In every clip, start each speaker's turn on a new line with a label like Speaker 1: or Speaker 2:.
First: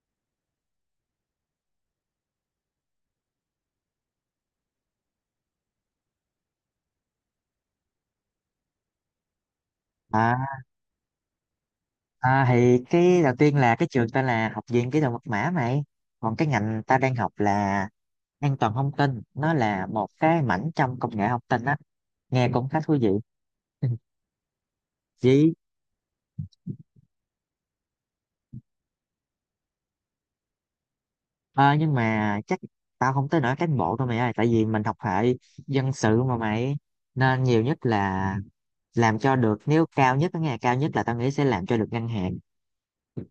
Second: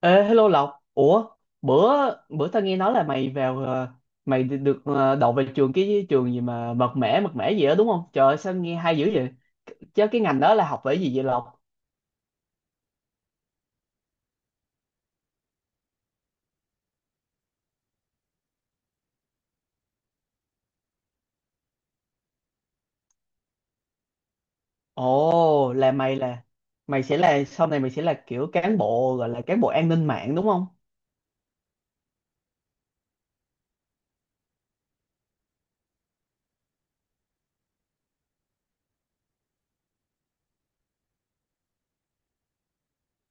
Speaker 1: Ê, hello Lộc. Ủa bữa bữa tao nghe nói là mày vào mày được được, ờ, đậu về trường, cái trường gì mà mật mẻ gì đó đúng không? Trời ơi, sao nghe hay dữ vậy? Chứ cái ngành đó
Speaker 2: À,
Speaker 1: là học về gì vậy Lộc?
Speaker 2: à, thì cái đầu tiên là cái trường tên là Học viện Kỹ thuật Mật mã mày. Còn cái ngành ta đang học là an toàn thông tin, nó là một cái mảnh trong công nghệ thông tin á, nghe cũng khá thú vị. Chỉ
Speaker 1: Ồ là mày sẽ là kiểu cán bộ, gọi là cán bộ an ninh mạng đúng không?
Speaker 2: ờ, nhưng mà chắc tao không tới nỗi cán bộ đâu mày ơi, tại vì mình học hệ dân sự mà mày, nên nhiều nhất là làm cho được, nếu cao nhất cái ngày cao nhất là tao nghĩ sẽ làm cho được ngân hàng,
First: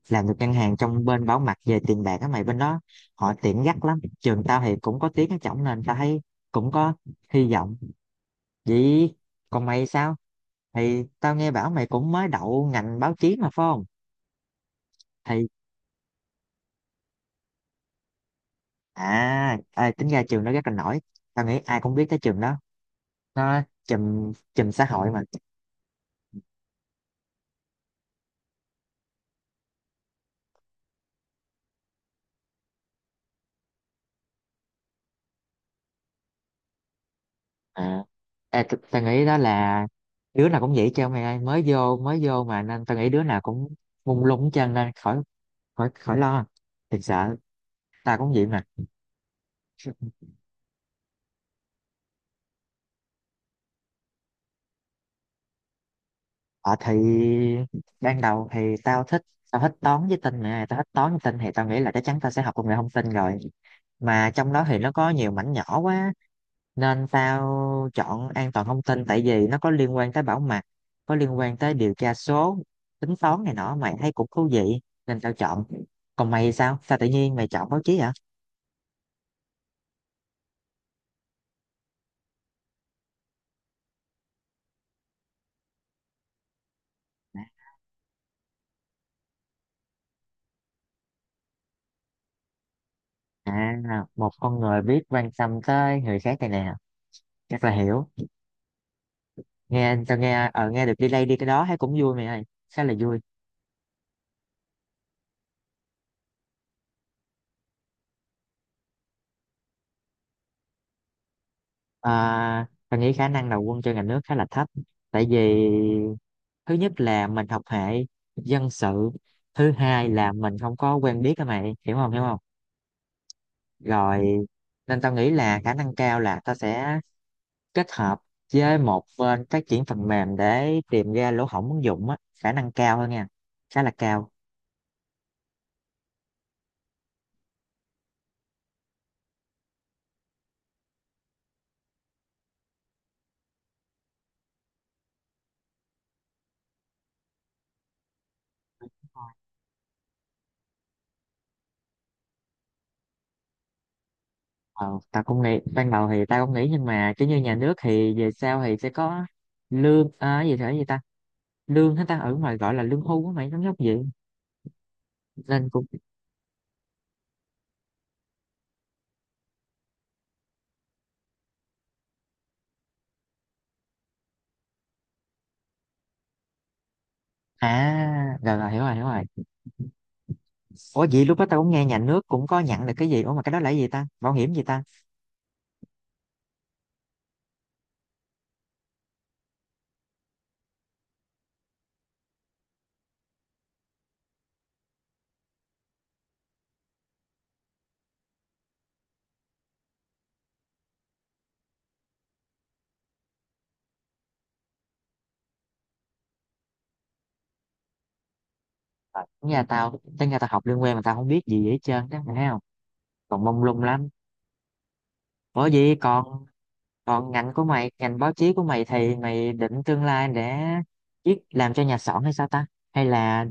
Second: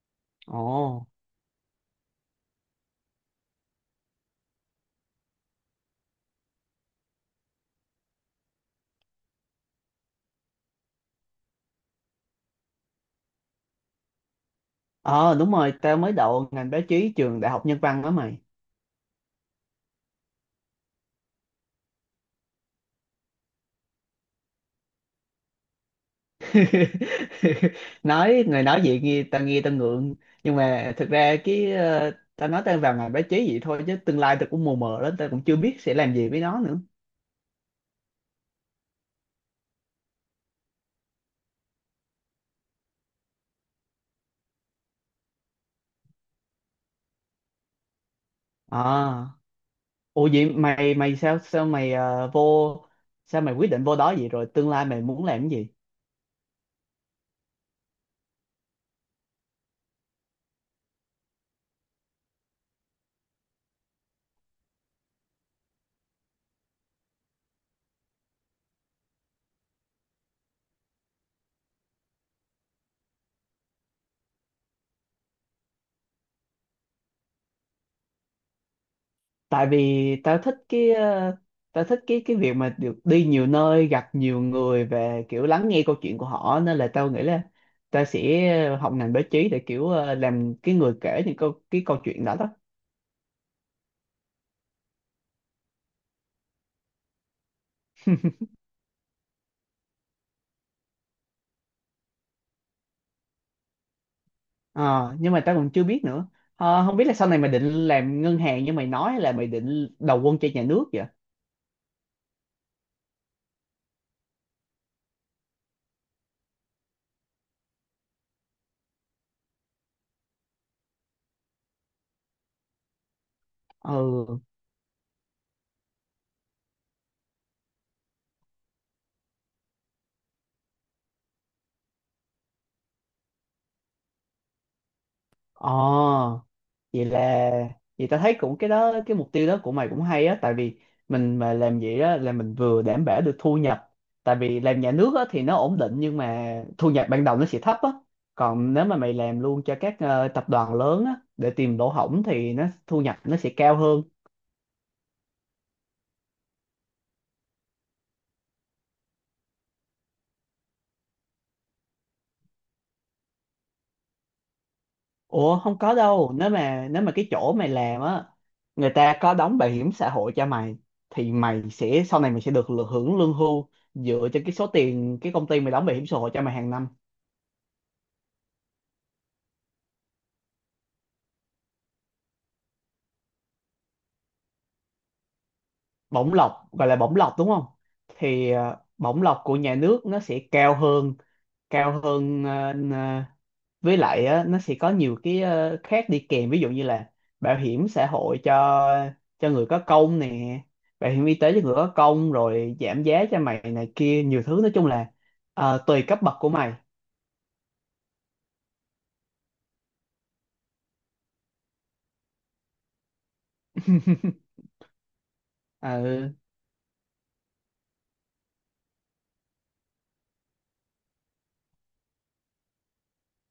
Speaker 2: làm được ngân hàng trong
Speaker 1: Ồ,
Speaker 2: bên bảo mật về tiền bạc á mày, bên đó họ tiện gắt lắm. Trường tao thì cũng có tiếng ở trỏng nên tao thấy cũng có hy vọng vậy. Còn mày sao, thì tao nghe bảo mày cũng mới đậu ngành báo chí mà phải không?
Speaker 1: ờ
Speaker 2: Thì
Speaker 1: đúng rồi, tao mới đậu ngành báo chí trường Đại học Nhân văn đó mày.
Speaker 2: à, tính ra trường đó rất là nổi, tao nghĩ ai cũng biết tới trường đó, nó chùm chùm xã hội mà.
Speaker 1: Nói người nói vậy nghe tao ngượng, nhưng mà thực ra cái tao nói tao vào ngành báo chí vậy thôi, chứ tương lai tao cũng mù mờ lắm, tao cũng chưa biết sẽ làm gì với nó nữa.
Speaker 2: à, Tao nghĩ đó là đứa nào cũng vậy chứ mày ơi, mới vô mà, nên tao nghĩ đứa nào cũng mông lung hết trơn, nên khỏi, khỏi lo, thiệt sợ, tao cũng vậy mà.
Speaker 1: À, ủa vậy mày mày sao sao mày ờ, vô sao mày quyết định vô đó vậy, rồi tương lai mày muốn làm cái gì?
Speaker 2: Ờ thì ban đầu thì tao thích toán với tin nè, tao thích toán với tin thì tao nghĩ là chắc chắn tao sẽ học công nghệ thông tin rồi. Mà trong đó thì nó có nhiều mảnh nhỏ quá nên tao chọn an toàn thông tin, tại vì nó có liên quan tới bảo mật, có liên quan tới điều tra số, tính toán này nọ, mày thấy cũng thú vị nên tao chọn. Còn mày sao sao tự nhiên mày chọn báo chí hả?
Speaker 1: Tại vì tao thích cái tao thích cái việc mà được đi nhiều nơi, gặp nhiều người và kiểu lắng nghe câu chuyện của họ, nên là tao nghĩ là tao sẽ học ngành báo chí để kiểu làm cái người kể những câu chuyện đó đó.
Speaker 2: À một con người biết quan tâm tới người khác này nè, chắc là hiểu. Nghe tao nghe ở nghe được đi đây đi cái đó thấy cũng vui mày ơi, khá là vui.
Speaker 1: Ờ, nhưng mà tao còn chưa biết nữa. Ờ, không biết là sau này mày định làm ngân hàng như mày nói hay là mày định đầu quân cho nhà nước vậy?
Speaker 2: À, mình nghĩ khả năng đầu quân cho ngành nước khá là thấp, tại vì thứ nhất là mình học hệ dân sự, thứ hai là mình không có quen biết các mày, hiểu không, hiểu không?
Speaker 1: Ừ.
Speaker 2: Rồi nên tao nghĩ là khả năng cao là tao sẽ kết hợp với một bên phát triển phần mềm để tìm ra lỗ hổng ứng dụng á, khả năng cao hơn nha, khá là cao.
Speaker 1: Ờ vậy là vậy ta thấy cũng cái đó cái mục tiêu đó của mày cũng hay á, tại vì mình mà làm vậy á là mình vừa đảm bảo được thu nhập, tại vì làm nhà nước á thì nó ổn định, nhưng mà thu nhập ban đầu nó sẽ thấp á. Còn nếu mà mày làm luôn cho các tập đoàn lớn á để tìm lỗ hổng thì nó thu nhập nó sẽ cao hơn.
Speaker 2: Ờ, tao cũng nghĩ, ban đầu thì tao cũng nghĩ nhưng mà kiểu như nhà nước thì về sau thì sẽ có lương à, gì thế gì ta, lương hết ta, ở ngoài gọi là lương hưu á mày, giống giống vậy
Speaker 1: Ủa,
Speaker 2: nên
Speaker 1: không
Speaker 2: cũng.
Speaker 1: có đâu, nếu mà cái chỗ mày làm á người ta có đóng bảo hiểm xã hội cho mày thì mày sẽ sau này mày sẽ được hưởng lương hưu dựa trên cái số tiền cái công ty mày đóng bảo hiểm xã hội cho mày hàng năm.
Speaker 2: À rồi rồi, hiểu rồi, hiểu rồi. Ủa vậy lúc đó tao cũng nghe nhà nước cũng có nhận được cái gì, ủa mà cái đó là cái gì ta, bảo hiểm gì ta?
Speaker 1: Bổng lộc, gọi là bổng lộc đúng không? Thì bổng lộc của nhà nước nó sẽ cao hơn, cao hơn ờ, với lại á, nó sẽ có nhiều cái khác đi kèm, ví dụ như là bảo hiểm xã hội cho người có công nè, bảo hiểm y tế cho người có công, rồi giảm giá cho mày này kia, nhiều thứ, nói chung là tùy cấp bậc của mày.
Speaker 2: Ờ, nhà tao tính ra tao học liên quan mà tao không biết gì hết trơn đó mày thấy không, còn mông lung lắm. Ủa vậy
Speaker 1: Ờ.
Speaker 2: còn, còn ngành của mày, ngành báo chí của mày thì mày định tương lai để viết, làm cho nhà xọn hay sao ta, hay là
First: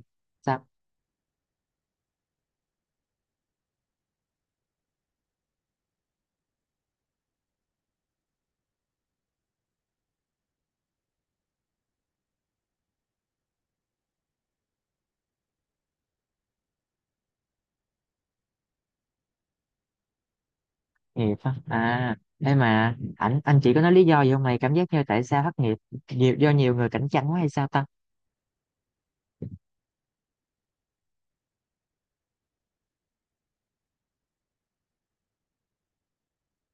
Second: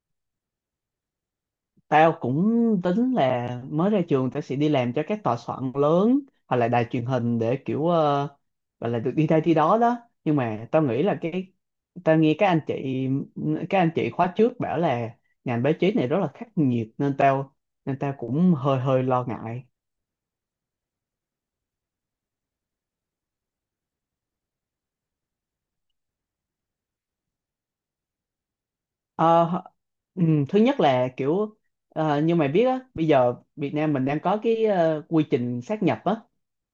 Speaker 1: Tao cũng tính là mới ra trường tao sẽ đi làm cho các tòa soạn lớn hoặc là đài truyền hình để kiểu gọi là được đi đây đi đó đó. Nhưng mà tao nghĩ là cái tao nghe các anh chị, các anh chị khóa trước bảo là ngành báo chí này rất là khắc nghiệt, nên tao cũng hơi hơi lo ngại.
Speaker 2: nghiệp á? À thế mà anh chỉ có nói lý do gì không? Mày cảm giác như tại sao thất nghiệp nhiều, do nhiều người cạnh tranh quá hay sao ta?
Speaker 1: Ờ, ừ, thứ nhất là kiểu như mày biết á, bây giờ Việt Nam mình đang có cái quy trình sát nhập á,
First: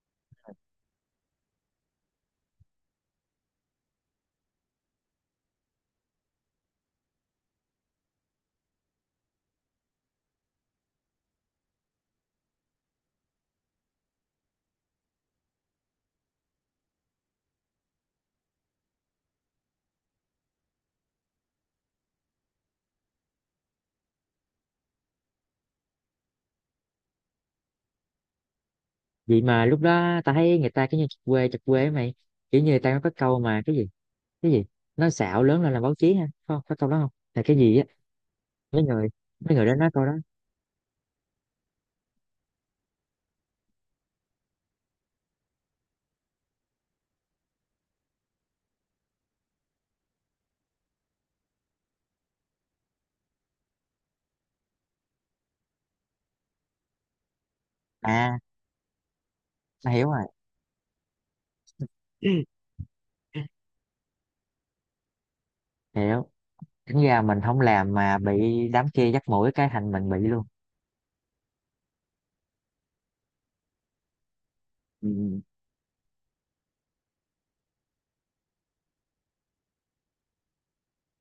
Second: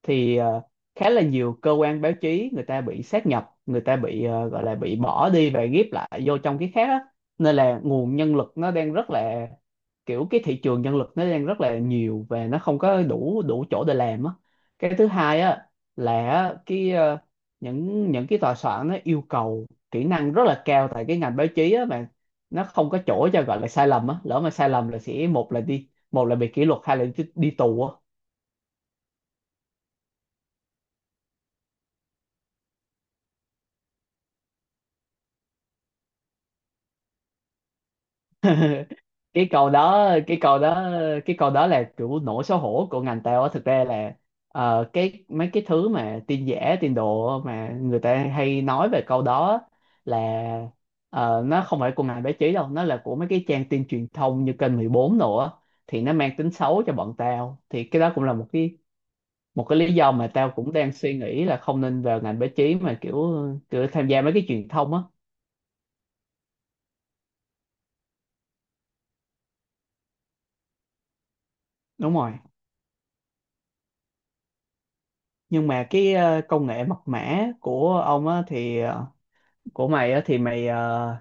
Speaker 1: thì khá là nhiều cơ quan báo chí người ta bị sát nhập, người ta bị gọi là bị bỏ đi và ghép lại vô trong cái khác á, nên là nguồn nhân lực nó đang rất là kiểu cái thị trường nhân lực nó đang rất là nhiều và nó không có đủ đủ chỗ để làm á. Cái thứ hai á là á, cái những cái tòa soạn nó yêu cầu kỹ năng rất là cao, tại cái ngành báo chí á mà nó không có chỗ cho gọi là sai lầm á, lỡ mà sai lầm là sẽ một là đi, một là bị kỷ luật, hai là đi tù á.
Speaker 2: Vậy mà lúc đó ta thấy người ta cứ như chật quê ấy mày, kiểu như người ta có câu mà cái gì, cái gì, nói xạo lớn lên là báo chí, ha, không có câu đó không, là cái gì á? mấy người
Speaker 1: cái
Speaker 2: Mấy người
Speaker 1: câu
Speaker 2: đó nói câu
Speaker 1: đó
Speaker 2: đó.
Speaker 1: cái câu đó cái câu đó là kiểu nỗi xấu hổ của ngành tao á, thực ra là cái mấy cái thứ mà tin giả tin đồ á, mà người ta hay nói về câu đó á, là nó không phải của ngành báo chí đâu, nó là của mấy cái trang tin truyền thông như kênh 14 nữa, thì nó mang tính xấu cho bọn tao, thì cái đó cũng là
Speaker 2: À
Speaker 1: một cái
Speaker 2: ta
Speaker 1: lý
Speaker 2: hiểu
Speaker 1: do
Speaker 2: rồi.
Speaker 1: mà tao cũng đang suy nghĩ là không nên vào
Speaker 2: Ừ,
Speaker 1: ngành báo chí mà kiểu kiểu tham gia mấy cái truyền thông á.
Speaker 2: hiểu. Tính ra mình không làm mà bị đám kia dắt mũi cái thành mình bị luôn.
Speaker 1: Đúng rồi.
Speaker 2: Ừ.
Speaker 1: Nhưng mà cái công nghệ mật mã của ông á thì ờ, của mày á thì mày ờ,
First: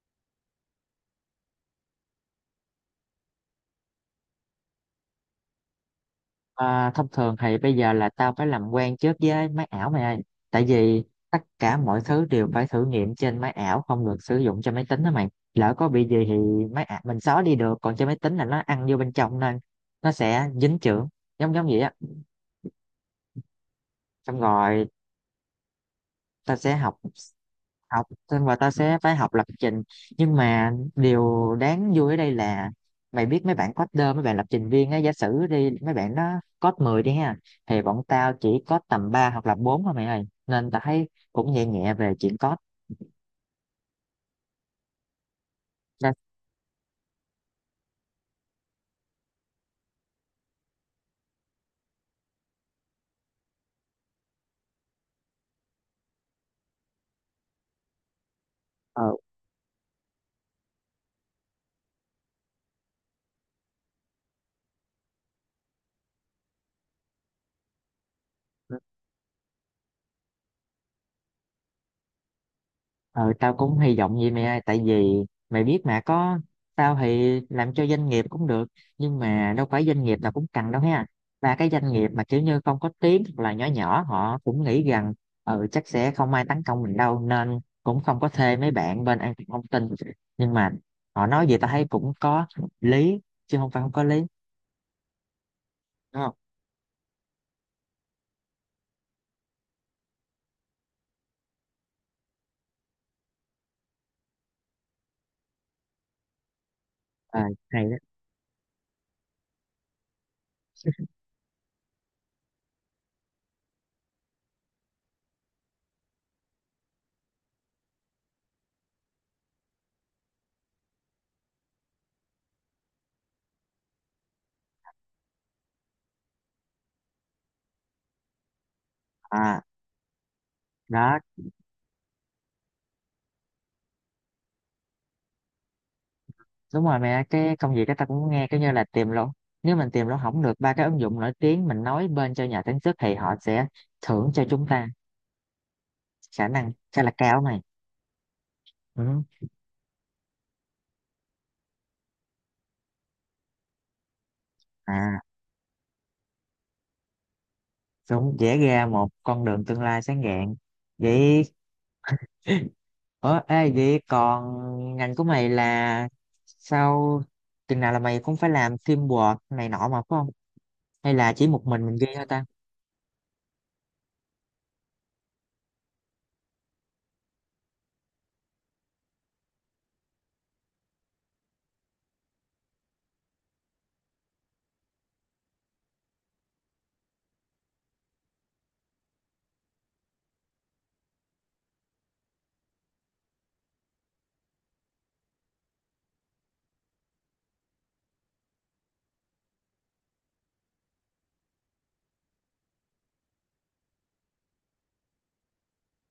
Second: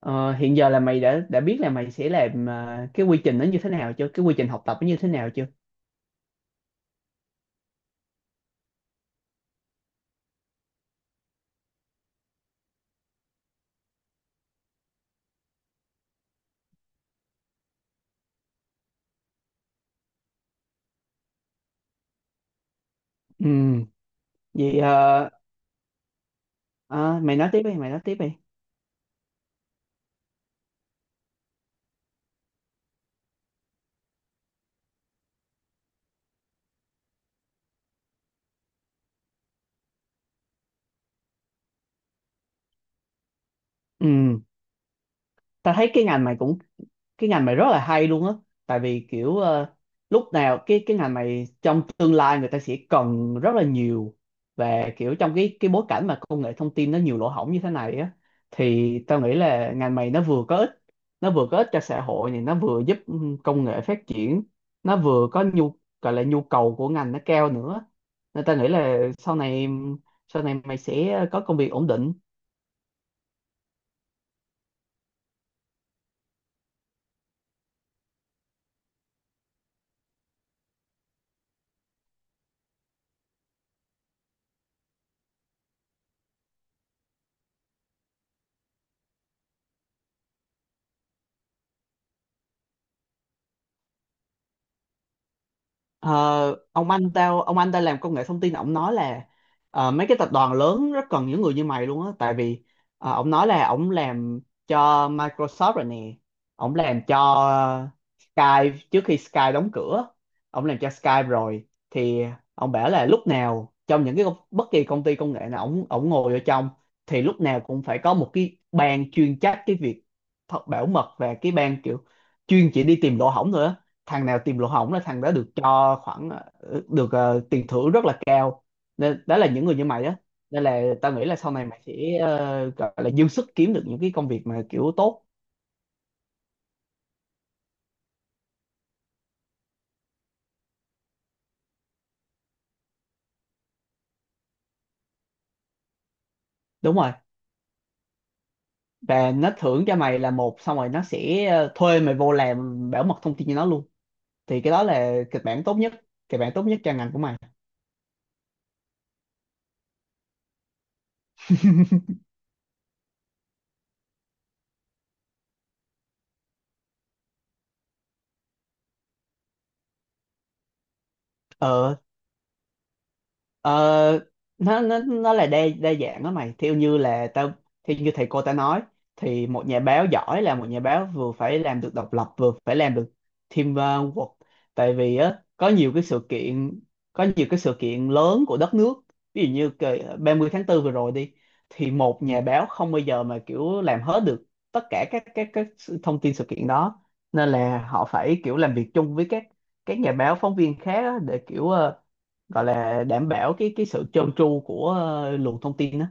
Speaker 1: ờ, hiện giờ là mày đã biết là mày sẽ làm cái quy trình nó như thế nào chưa, cái quy trình học tập nó như thế nào chưa?
Speaker 2: À, thông thường thì bây giờ là tao phải làm quen trước với máy ảo mày ơi, tại vì tất cả mọi thứ đều phải thử nghiệm trên máy ảo, không được sử dụng trên máy tính đó mày, lỡ có bị gì thì máy ảo mình xóa đi được, còn trên máy tính là nó ăn vô bên trong nên nó sẽ dính chưởng, giống giống vậy á.
Speaker 1: Ừ.
Speaker 2: Xong
Speaker 1: Vậy
Speaker 2: rồi tao sẽ học,
Speaker 1: ờ, mày nói tiếp đi mày nói
Speaker 2: học
Speaker 1: tiếp đi
Speaker 2: xong rồi ta sẽ phải học lập trình. Nhưng mà điều đáng vui ở đây là mày biết mấy bạn coder, mấy bạn lập trình viên á, giả sử đi, mấy bạn nó code 10 đi ha, thì bọn tao chỉ code tầm 3 hoặc là 4 thôi mày ơi, nên tao thấy cũng nhẹ nhẹ về chuyện code.
Speaker 1: Ừ, tao thấy
Speaker 2: Ra-
Speaker 1: cái ngành mày rất là hay luôn á, tại vì kiểu lúc nào cái ngành mày trong tương lai người ta sẽ cần rất là nhiều, và kiểu trong cái bối cảnh mà công nghệ thông tin nó nhiều lỗ hổng như thế này á, thì
Speaker 2: ờ ừ.
Speaker 1: tao nghĩ là ngành mày nó vừa có ích cho xã hội này, nó vừa giúp ừ, công nghệ phát triển, nó vừa có nhu gọi là nhu cầu của ngành nó cao nữa, nên tao nghĩ là sau này mày sẽ có công việc ổn định.
Speaker 2: Ờ, tao cũng hy vọng vậy mẹ ơi, tại vì mày biết mà có, tao thì làm cho doanh nghiệp cũng được, nhưng mà đâu phải doanh nghiệp nào cũng cần đâu ha. Và cái doanh nghiệp mà kiểu như không có tiếng hoặc là nhỏ nhỏ, họ cũng nghĩ rằng ừ chắc sẽ không ai tấn công mình đâu, nên cũng không có thuê mấy bạn bên an toàn thông tin. Nhưng mà họ nói gì tao thấy cũng có lý, chứ không phải không có lý, đúng không?
Speaker 1: Ờ, ông anh tao làm công nghệ thông tin, ông nói là mấy cái tập đoàn lớn rất cần những người như mày luôn á, tại vì ông nói là ông làm cho Microsoft rồi nè, ông làm cho
Speaker 2: Ờ, hay đó.
Speaker 1: Skype trước khi Skype đóng cửa, ông làm cho Skype rồi, thì ông bảo là lúc nào trong những bất kỳ công ty công nghệ nào ông ngồi ở trong thì lúc nào cũng phải có một cái ban chuyên trách cái việc thật bảo mật, và cái ban kiểu chuyên chỉ đi tìm lỗ hổng thôi á, thằng nào tìm lỗ hổng là thằng đó được cho khoảng tiền thưởng rất là cao, nên đó là
Speaker 2: À
Speaker 1: những người như mày á, nên là tao
Speaker 2: đó,
Speaker 1: nghĩ là sau này mày sẽ gọi là dư sức kiếm được những cái công việc mà kiểu tốt.
Speaker 2: đúng rồi mẹ, cái công việc đó ta cũng nghe, cái như là tìm luôn, nếu mình tìm luôn không được ba cái ứng dụng nổi tiếng, mình nói bên cho nhà sản xuất thì họ sẽ thưởng cho chúng ta, khả năng
Speaker 1: Đúng
Speaker 2: khá là
Speaker 1: rồi.
Speaker 2: cao này. Ừ.
Speaker 1: Và nó thưởng cho mày là một, xong rồi nó sẽ thuê mày vô làm bảo mật thông tin cho nó luôn, thì cái đó
Speaker 2: À
Speaker 1: là kịch bản tốt nhất cho ngành của mày.
Speaker 2: cũng vẽ ra một con đường tương lai sáng rạng vậy. Ủa ê vậy còn ngành của mày là sau chừng nào là mày cũng phải làm teamwork này nọ mà phải không, hay là chỉ một mình
Speaker 1: Ờ.
Speaker 2: ghi thôi ta?
Speaker 1: Ờ, nó là đa đa dạng đó mày, theo như là tao theo như thầy cô ta nói thì một nhà báo giỏi là một nhà báo vừa phải làm được độc lập vừa phải làm được teamwork, tại vì á có nhiều cái sự kiện lớn của đất nước, ví dụ như cái 30 tháng 4 vừa rồi đi, thì một nhà báo không bao giờ mà kiểu làm hết được tất cả thông tin sự kiện đó, nên là họ phải kiểu làm việc chung với các nhà báo phóng viên khác á, để kiểu gọi là đảm bảo cái sự trơn tru của luồng thông tin đó.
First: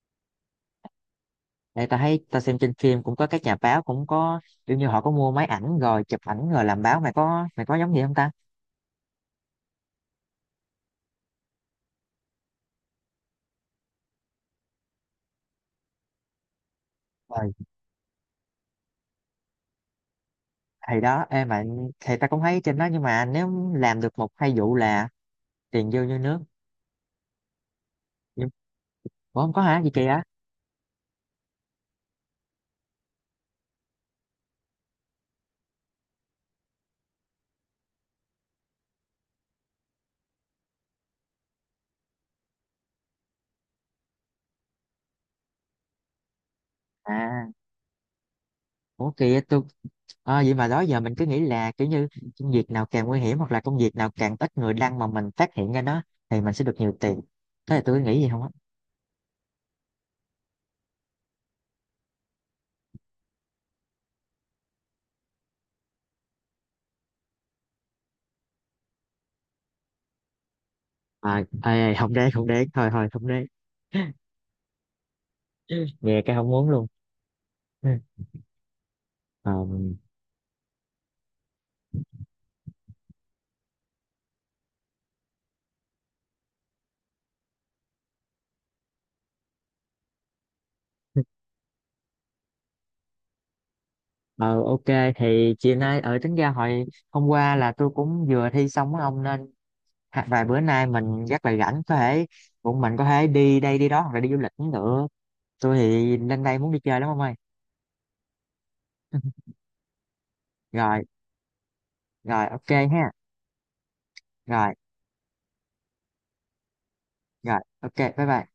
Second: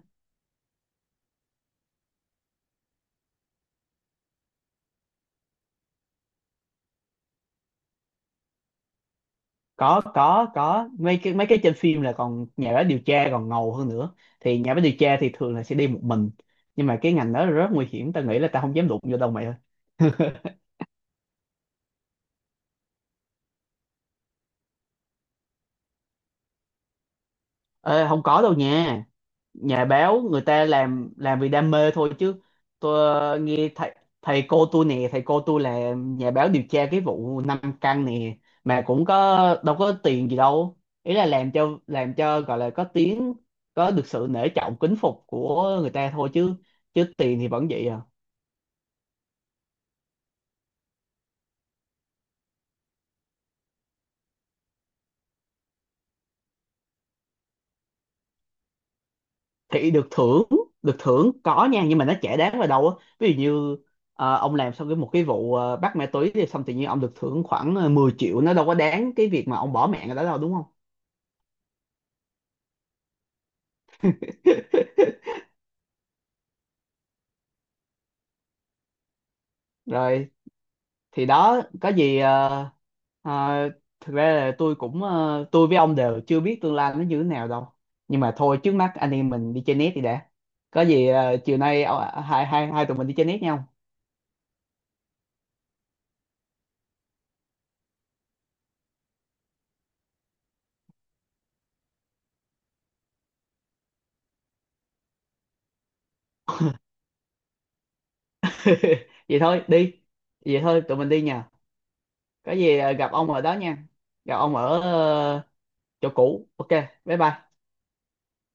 Speaker 2: Đây ta thấy ta xem trên phim cũng có các nhà báo cũng có kiểu như họ có mua máy ảnh rồi chụp ảnh rồi làm báo, mày có, mày có giống gì không ta?
Speaker 1: Có, mấy cái trên phim là còn nhà báo điều tra còn ngầu hơn nữa, thì nhà báo điều tra thì thường là sẽ đi một mình, nhưng mà cái ngành đó
Speaker 2: Rồi
Speaker 1: là rất nguy hiểm, tao nghĩ là tao không dám đụng vô đâu mày ơi.
Speaker 2: thì đó em mà, thì ta cũng thấy trên đó, nhưng mà nếu làm được một hai vụ là tiền vô như nước.
Speaker 1: Ê, không có
Speaker 2: nhưng
Speaker 1: đâu nha,
Speaker 2: Ủa không có hả,
Speaker 1: nhà
Speaker 2: gì
Speaker 1: báo
Speaker 2: kìa?
Speaker 1: người ta làm vì đam mê thôi chứ. Tôi ờ, nghe thầy thầy cô tôi nè, thầy cô tôi là nhà báo điều tra cái vụ năm căn nè, mà cũng có đâu có tiền gì đâu, ý là làm cho gọi là có tiếng, có được sự nể trọng kính phục của người ta thôi chứ, chứ tiền
Speaker 2: à
Speaker 1: thì vẫn vậy à.
Speaker 2: Ủa kìa tôi. Ờ, vậy mà đó giờ mình cứ nghĩ là kiểu như công việc nào càng nguy hiểm hoặc là công việc nào càng ít người đăng mà mình phát hiện ra nó, thì mình sẽ được nhiều tiền, thế là tôi nghĩ gì không á?
Speaker 1: Thì được thưởng có nha, nhưng mà nó chả đáng vào đâu á, ví dụ như ông làm xong một cái vụ bắt ma túy thì xong tự nhiên ông được thưởng khoảng 10 triệu, nó đâu có đáng cái việc mà ông bỏ mạng ở đó đâu đúng không?
Speaker 2: À, ê, ê, không đến, không đến, thôi thôi không đến. Nghe cái không muốn luôn. Ừ. Ờ,
Speaker 1: Rồi, thì đó, có gì ờ, thực ra là tôi cũng ờ, tôi với ông đều chưa biết tương lai nó như thế nào đâu, nhưng mà thôi trước mắt anh em mình đi chơi net đi đã, có gì chiều nay ờ, hai hai hai tụi mình đi chơi net nhau.
Speaker 2: Ờ ok, thì chiều nay, ở tính ra hồi hôm qua là tôi cũng vừa thi xong á ông nên vài bữa nay mình rất là rảnh, có thể bọn mình có thể đi đây đi đó hoặc là đi du lịch cũng được, tôi thì lên đây muốn đi chơi lắm ông ơi.
Speaker 1: Vậy thôi đi, vậy thôi tụi
Speaker 2: Rồi,
Speaker 1: mình đi nha,
Speaker 2: rồi
Speaker 1: có
Speaker 2: ok
Speaker 1: gì
Speaker 2: ha.
Speaker 1: gặp ông ở đó nha, gặp ông
Speaker 2: Rồi
Speaker 1: ở ờ, chỗ cũ, ok, bye bye.
Speaker 2: rồi ok, bye bye.